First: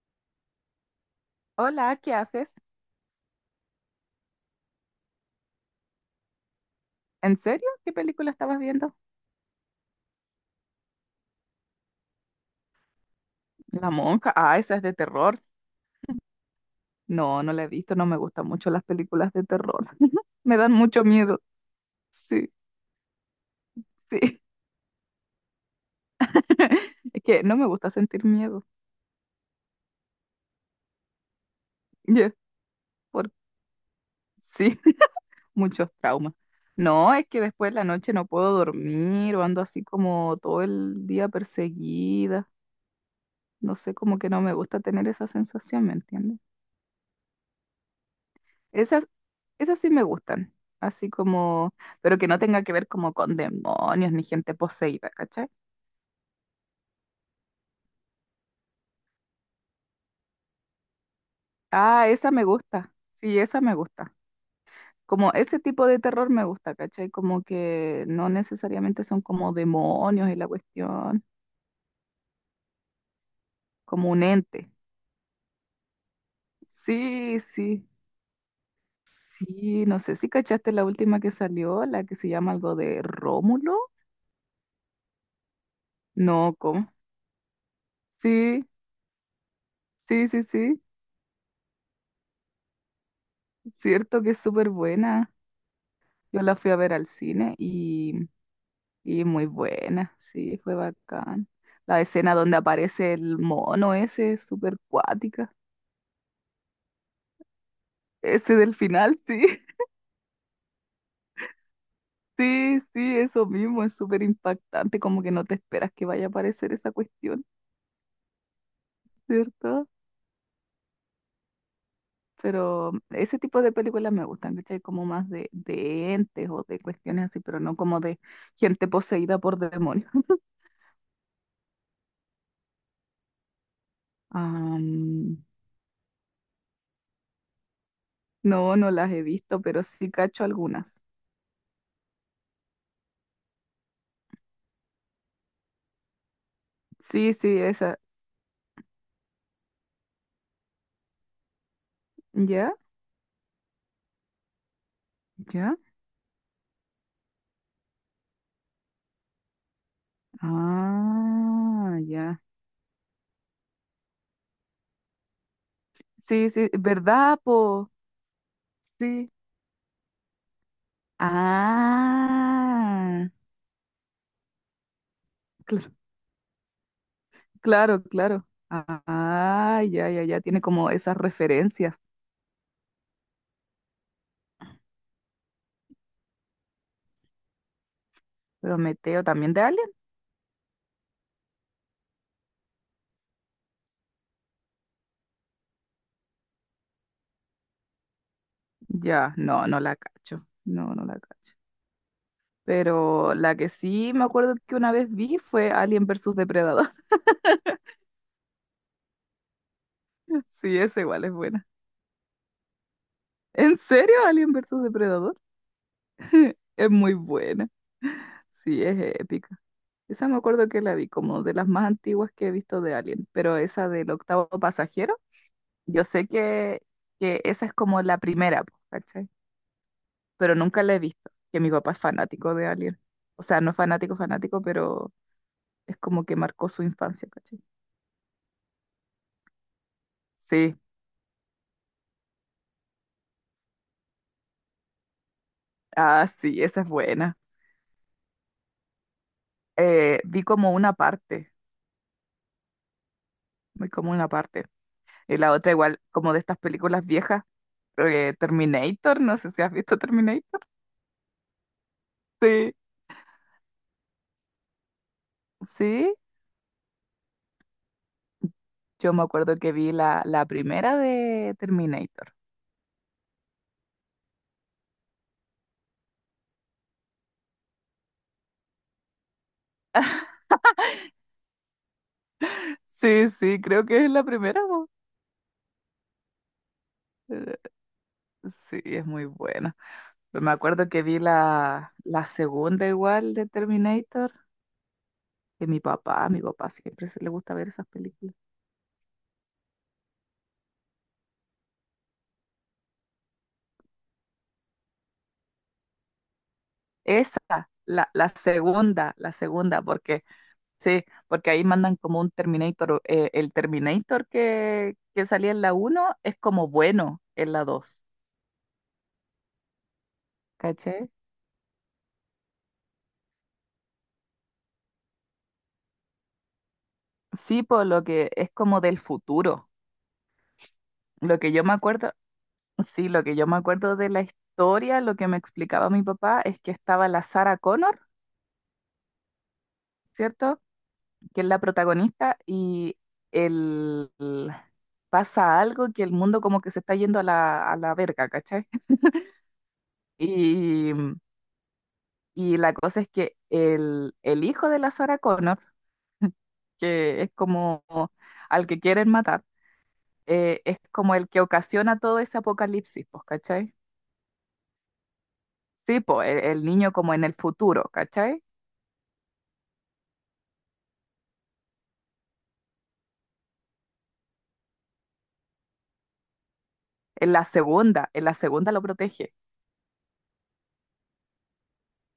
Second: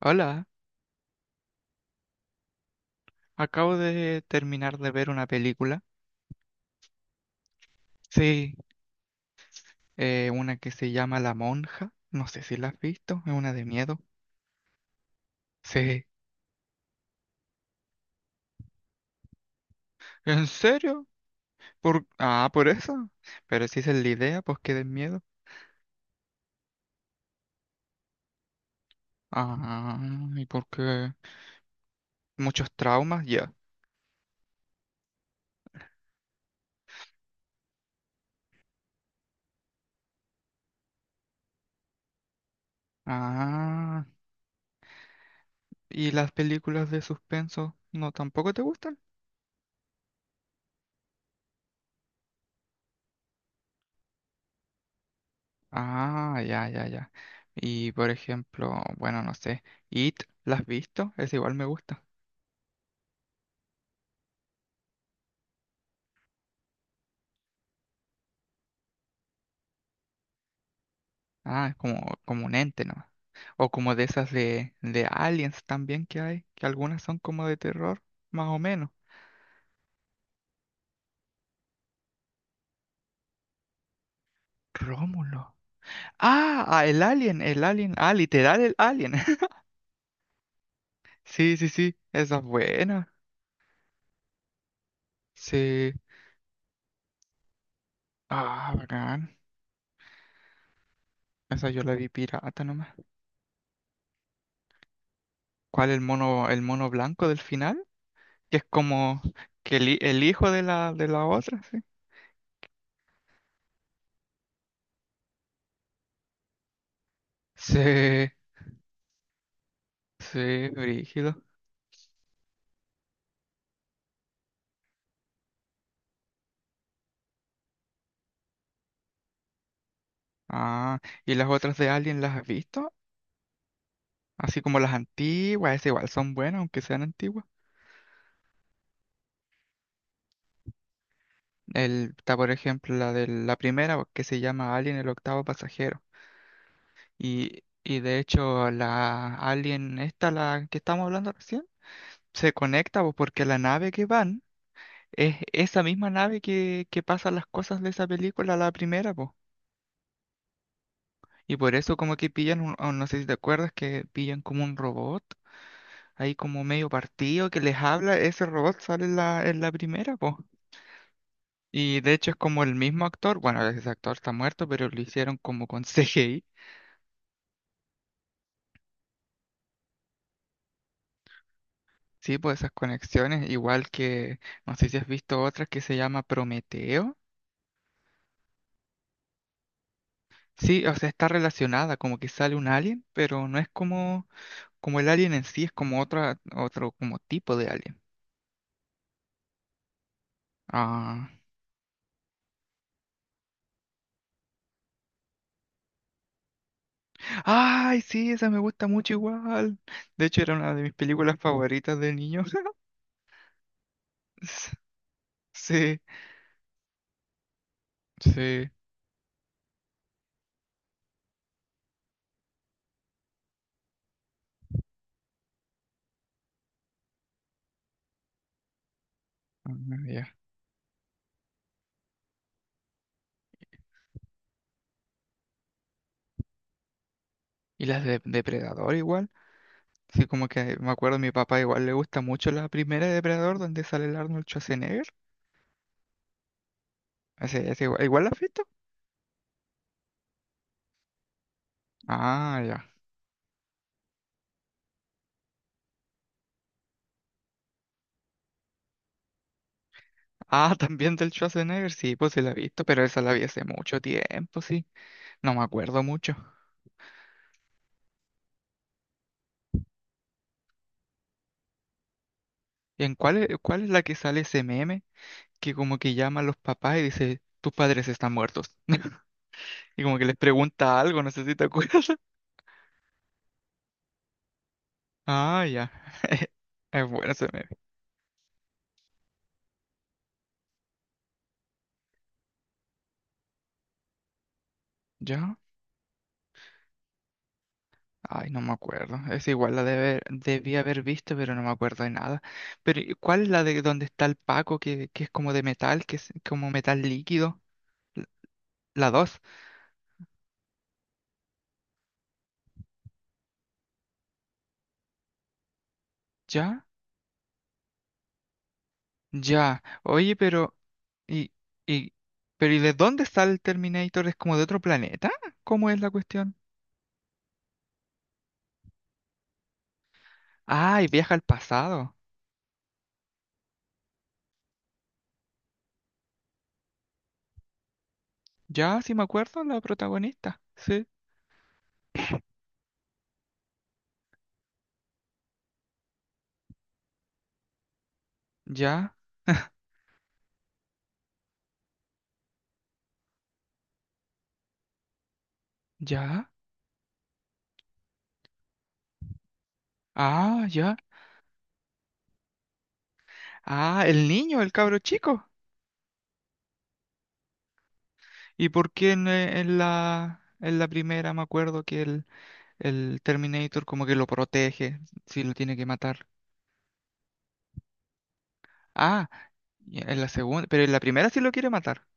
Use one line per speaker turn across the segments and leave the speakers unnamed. Hola,
Hola, ¿qué haces?
acabo de terminar de ver una película.
¿En serio? ¿Qué película
Sí,
estabas viendo?
una que se llama La Monja. No sé si la has visto, es una de
La
miedo.
Monja. Ah, esa es de terror.
Sí.
No, no la he visto, no me gustan mucho las películas de terror.
¿En
Me dan mucho
serio?
miedo.
Ah,
Sí,
por eso. Pero si esa es la
sí.
idea, pues que den miedo.
Es que no me gusta sentir miedo.
Ah, ¿y por qué?
Ya,
Muchos traumas,
por...
ya.
Sí, muchos traumas. No, es que después de la noche no puedo dormir o ando así como todo el día perseguida. No sé,
Ah,
como que no me gusta tener esa sensación, ¿me
¿y las
entiendes?
películas de suspenso no tampoco te gustan?
Esas, esas sí me gustan. Así como, pero que no tenga que ver como con demonios ni gente poseída, ¿cachai?
Ah, ya, ya, ya. Y por ejemplo, bueno, no sé, It, ¿la has visto? Es igual me gusta.
Ah, esa me gusta. Sí, esa me gusta. Como ese tipo de terror me gusta, ¿cachai? Como que no necesariamente son como demonios y la cuestión,
Ah, es como, como un ente, ¿no? O como de
como un
esas
ente.
de aliens también que hay, que algunas son
Sí,
como de
sí.
terror, más o menos.
Sí, no sé si cachaste la última que salió, la que se llama algo de Rómulo.
Rómulo.
No,
Ah, ah,
¿cómo?
el alien, el alien. Ah, literal
Sí,
el alien.
sí, sí, sí.
Sí, sí, sí. Esa es buena.
Cierto que es súper buena.
Sí.
Yo la fui a ver al cine
Ah,
y
bacán.
muy buena, sí, fue bacán.
Esa yo la
La
vi
escena donde
pirata nomás.
aparece el mono ese es súper cuática.
¿Cuál el mono blanco del final?
Ese
Que es
del final,
como
sí,
que el hijo de la otra, sí.
sí, sí, eso mismo, es súper impactante, como que no te esperas que vaya a aparecer esa cuestión,
Sí,
¿cierto?
sí, brígido.
Pero ese tipo de películas me gustan, ¿cachai? Como más de entes o de cuestiones así, pero no como de gente poseída por demonios.
Ah, ¿y las otras de Alien las has visto? Así como las
Am,
antiguas, esas igual son buenas, aunque sean antiguas.
no, no las he visto, pero sí cacho algunas.
Está, por ejemplo, la de la primera, que se llama Alien el octavo pasajero.
Sí, sí,
Y,
esa.
y de hecho, la Alien, esta, la que estamos hablando recién, se
¿Ya?
conecta pues, porque la nave que van es
¿Ya?
esa misma nave que pasa las cosas de esa película, la primera, pues. Y por eso
Ah,
como que
ya.
pillan, un, o no sé si te acuerdas, que pillan como un robot, ahí
Sí,
como
sí,
medio
¿verdad,
partido que les
po?
habla, ese robot sale
Sí,
en la primera, pues. Y de hecho es como el mismo
ah,
actor, bueno, ese actor está muerto, pero lo hicieron como con
cl-
CGI,
claro, claro. Ah, ya, ya, ya. Tiene como esas referencias.
sí, pues esas conexiones, igual que, no sé si has visto otra que se llama Prometeo,
Prometeo también de Alien.
sí, o sea, está relacionada, como que sale un alien, pero no es como, como el alien en sí, es como otra, otro como tipo de alien.
Ya, no, no la cacho. No, no la
Ah.
cacho. Pero la que sí me acuerdo que una vez vi fue Alien versus Depredador.
Ay, sí, esa me gusta mucho igual. De hecho, era una
Sí,
de mis
esa igual es
películas
buena.
favoritas de niño.
¿En serio, Alien versus Depredador?
Sí,
Es muy buena.
sí.
Sí, es épica. Esa me acuerdo que la vi como de las más antiguas que he visto de Alien, pero esa del octavo pasajero, yo sé que esa es como la primera, po, ¿cachai?
Ah, ya.
Pero nunca la he visto, que mi papá es fanático de Alien. O sea, no es fanático, fanático, pero es como que marcó su infancia, ¿cachai?
Y las de Depredador igual. Sí, como
Sí,
que me acuerdo, mi papá igual le gusta mucho la primera de Depredador donde sale el Arnold Schwarzenegger.
ah, sí, esa es buena.
Ese igual, ¿igual la has visto?
Vi como una parte,
Ah, ya.
vi como una parte. Y la otra igual, como de estas películas viejas, Terminator, no sé si has visto Terminator.
Ah, también del Schwarzenegger, sí, pues sí la he
Sí,
visto, pero esa la vi hace mucho tiempo, sí. No me acuerdo
sí,
mucho.
yo me acuerdo que vi la, la primera de Terminator.
¿Y en cuál es la que sale ese meme que como que llama a los papás y dice, tus padres están muertos? Y como que les pregunta algo, no sé si te acuerdas.
Sí, sí, creo que es la primera, po.
Ah, ya. Es bueno ese
Eh,
meme.
Sí, es muy buena. Pero me acuerdo que vi la, la segunda igual de Terminator,
¿Ya?
que mi papá, a mi papá siempre se le gusta ver esas películas.
Ay, no me acuerdo. Es igual, la debe, debí haber visto, pero no me acuerdo de nada. Pero, ¿cuál es la de donde está el Paco, que es como de metal, que es como metal
Esa,
líquido?
la,
L- La
la
dos.
segunda, porque sí, porque ahí mandan como un Terminator. El Terminator que salía en la uno es como
¿Ya?
bueno en la dos.
Ya. Oye,
¿Caché?
¿y, y, ¿y de dónde está el Terminator? ¿Es como de otro planeta? ¿Cómo es la cuestión?
Sí, por lo que es como del futuro.
Ay, viaja
Lo
al
que yo me acuerdo,
pasado.
sí, lo que yo me acuerdo de la historia, lo que me explicaba mi papá es que estaba la Sarah Connor,
Ya, sí me acuerdo, la protagonista.
¿cierto?
Sí.
Que es la protagonista y el, pasa algo que el mundo como que se está yendo a la verga, ¿cachai?
Ya,
Y y la cosa es que el hijo de la Sarah Connor,
ya.
que es como al que quieren matar,
Ah,
es
ya.
como el que ocasiona todo ese apocalipsis, pues, ¿cachai?
Ah, el niño, el cabro chico.
Sí, pues, el niño como en el futuro, ¿cachai?
¿Y por qué en la primera me acuerdo el Terminator como que lo protege si lo tiene que matar?
En la segunda lo
Ah,
protege.
y en la segunda, pero en la primera sí lo quiere matar.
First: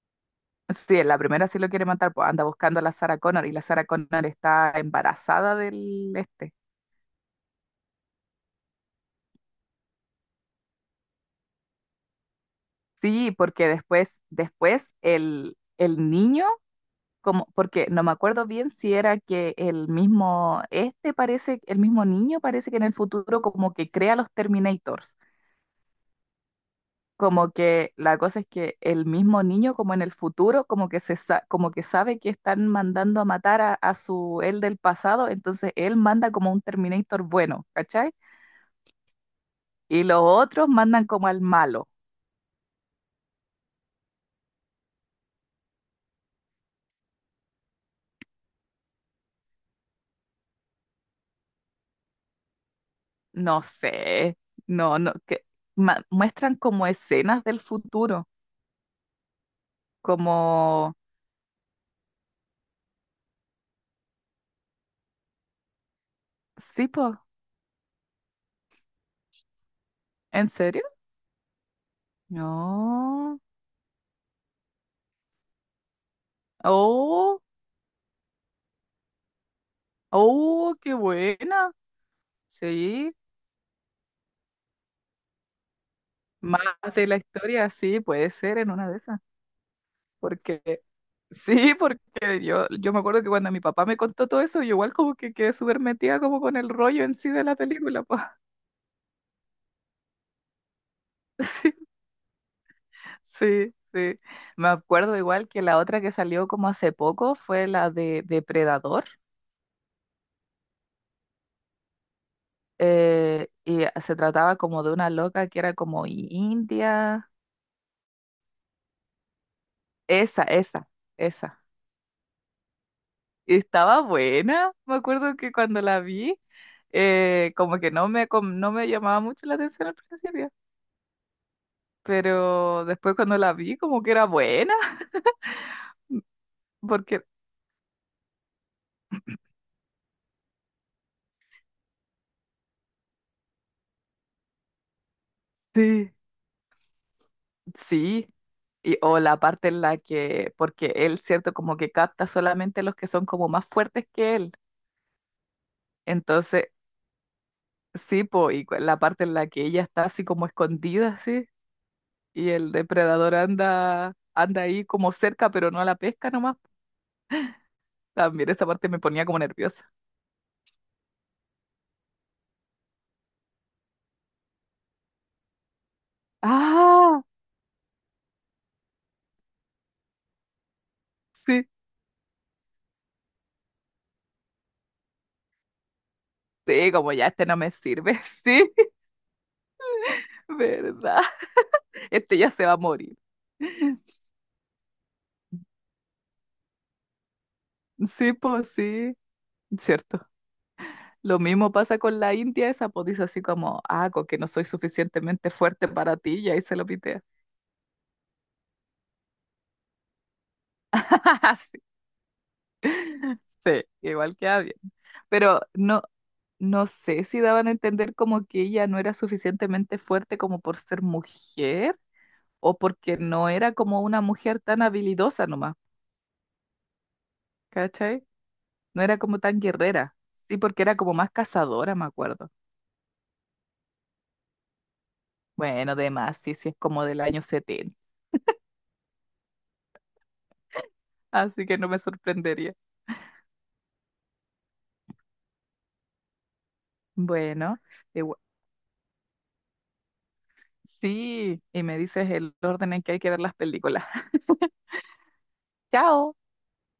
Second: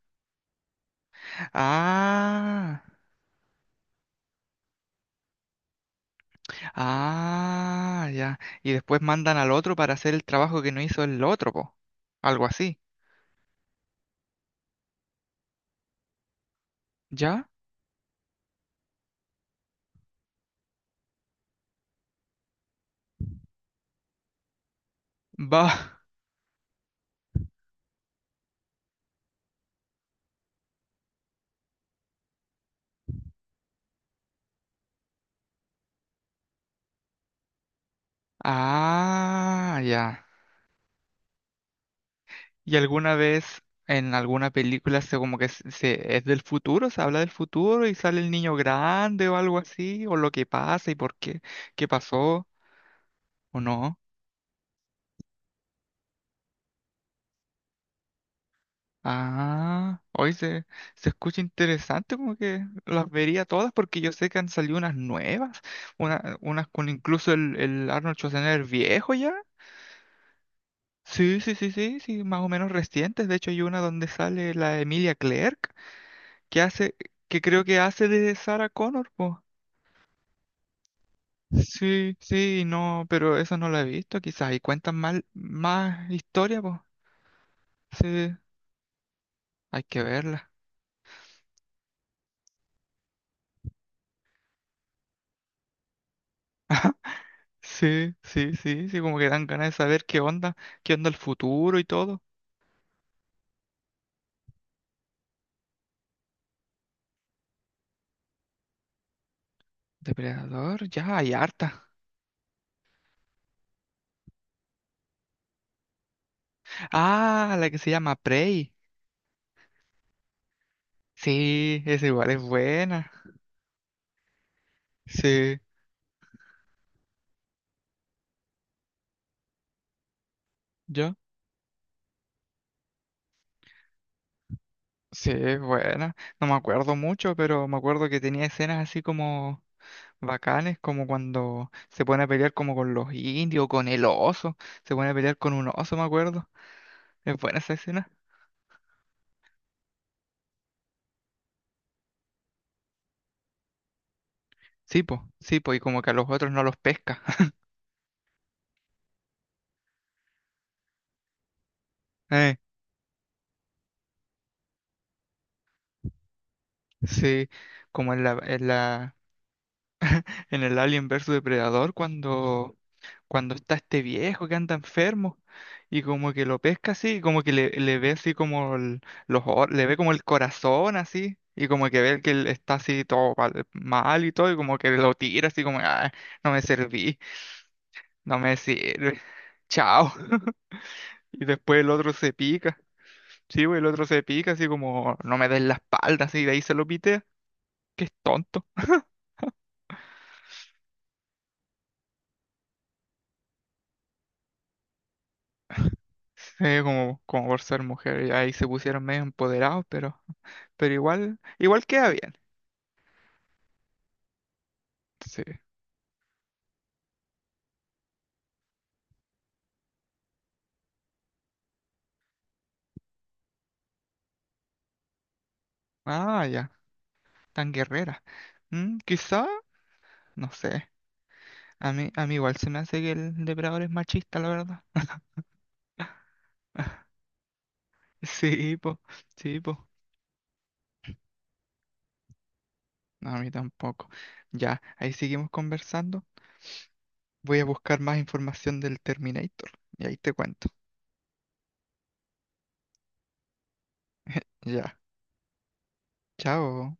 Sí, en la primera sí lo quiere matar, pues anda buscando
Ah,
a la Sarah Connor y la Sarah Connor está embarazada del este.
ah, ya. Y después mandan al otro para hacer el trabajo que no hizo el otro, po. Algo así.
Sí, porque después, después el niño como,
¿Ya?
porque no me acuerdo bien si era que el mismo, este parece, el mismo niño parece que en el futuro como que crea los Terminators.
Va.
Como que la cosa es que el mismo niño como en el futuro como que se como que sabe que están mandando a matar a su él del pasado, entonces él manda como un Terminator bueno, ¿cachai?
Ah,
Y los
ya.
otros mandan como al malo.
¿Y alguna vez en alguna película se como que es del futuro, se habla del futuro y sale el niño grande o algo así, o lo que pasa y por qué, qué pasó o
No
no?
sé, no, no, que muestran como escenas del futuro,
Ah,
como,
se escucha interesante, como que las vería todas porque yo sé que han salido unas nuevas, unas
sí,
con
po,
incluso el Arnold Schwarzenegger viejo ya.
¿en serio?
Sí, sí, sí, sí, sí, más o menos recientes. De
No.
hecho, hay una donde sale la Emilia Clarke que hace, que
Oh,
creo que hace de Sarah Connor, pues.
oh, qué buena.
Sí, sí, no,
Sí,
pero eso no lo he visto, quizás. Y cuentan mal, más historia,
más
pues.
de la historia, sí, puede
Sí,
ser en una de esas.
hay que verla.
Porque, sí, porque yo me acuerdo que cuando mi papá me contó todo eso, yo igual como que quedé súper metida como con el rollo en sí de la película,
Sí,
pues.
sí, sí, sí, como que dan ganas de saber qué onda el futuro y todo.
Sí, sí. Me acuerdo igual que la otra que salió como hace poco fue la de Depredador.
Depredador, ya hay harta.
Y se trataba como de una loca que era como india.
Ah, la que se llama Prey.
Esa, esa, esa.
Sí, esa igual es buena.
Estaba buena, me acuerdo que
Sí,
cuando la vi, como que no no me llamaba mucho la atención al principio,
¿yo?
pero después cuando la vi, como que era buena.
Sí, es buena. No me acuerdo
Porque
mucho, pero me acuerdo que tenía escenas así como bacanes, como cuando se pone a pelear como con los indios, con el oso, se pone a pelear con un oso, me
sí,
acuerdo. Es buena esa escena.
sí, y, o la parte en la que, porque él, cierto, como que capta solamente los que son como más fuertes que él,
Sí, po, y como que a los otros no
entonces,
los pesca.
sí, po, y la parte en la que ella está así como escondida, así, y
Eh,
el depredador anda, anda ahí como cerca, pero no la pesca nomás,
sí, como en la,
también esa
en
parte me
la,
ponía como nerviosa.
en el Alien versus Depredador, cuando está este viejo que anda enfermo, y como que lo pesca así, y
Ah,
como que le ve así como le ve como el corazón así.
sí,
Y como que ve que él está así todo mal mal y todo, y como que lo tira así como, ah, no me
sí, como
serví.
ya este no me sirve,
No me
sí,
sirve. Chao.
¿verdad?
Y después el otro se
Este ya se va a
pica.
morir.
Sí, güey, el otro se pica, así como, no me des la espalda, así, de ahí se lo pite. Que es
Sí,
tonto.
pues sí, cierto. Lo mismo pasa con la India, esa pues dice así como, ah, con que no soy suficientemente fuerte para ti, y ahí se lo
Como,
pitea.
como por ser mujer, y ahí se pusieron medio empoderados, pero igual,
Sí,
igual queda bien.
sí, igual queda bien.
Sí.
Pero no, no sé si daban a entender como que ella no era suficientemente fuerte como por ser mujer, o porque no era como una mujer tan habilidosa nomás,
Ah, ya, tan guerrera.
¿cachai?
Mm,
No era como
quizá,
tan guerrera.
no
Sí, porque
sé.
era como más cazadora, me
A mí
acuerdo.
igual se me hace que el depredador es machista, la verdad.
Bueno, de más, sí, sí, es como del año 70.
Sí, po, sí, po.
Así que no me sorprendería.
No, a mí tampoco. Ya, ahí seguimos conversando. Voy a
Bueno,
buscar más
igua-
información del Terminator y ahí te cuento.
sí, y me dices el orden en que hay que ver las películas.
Ya,
Chao.
chao.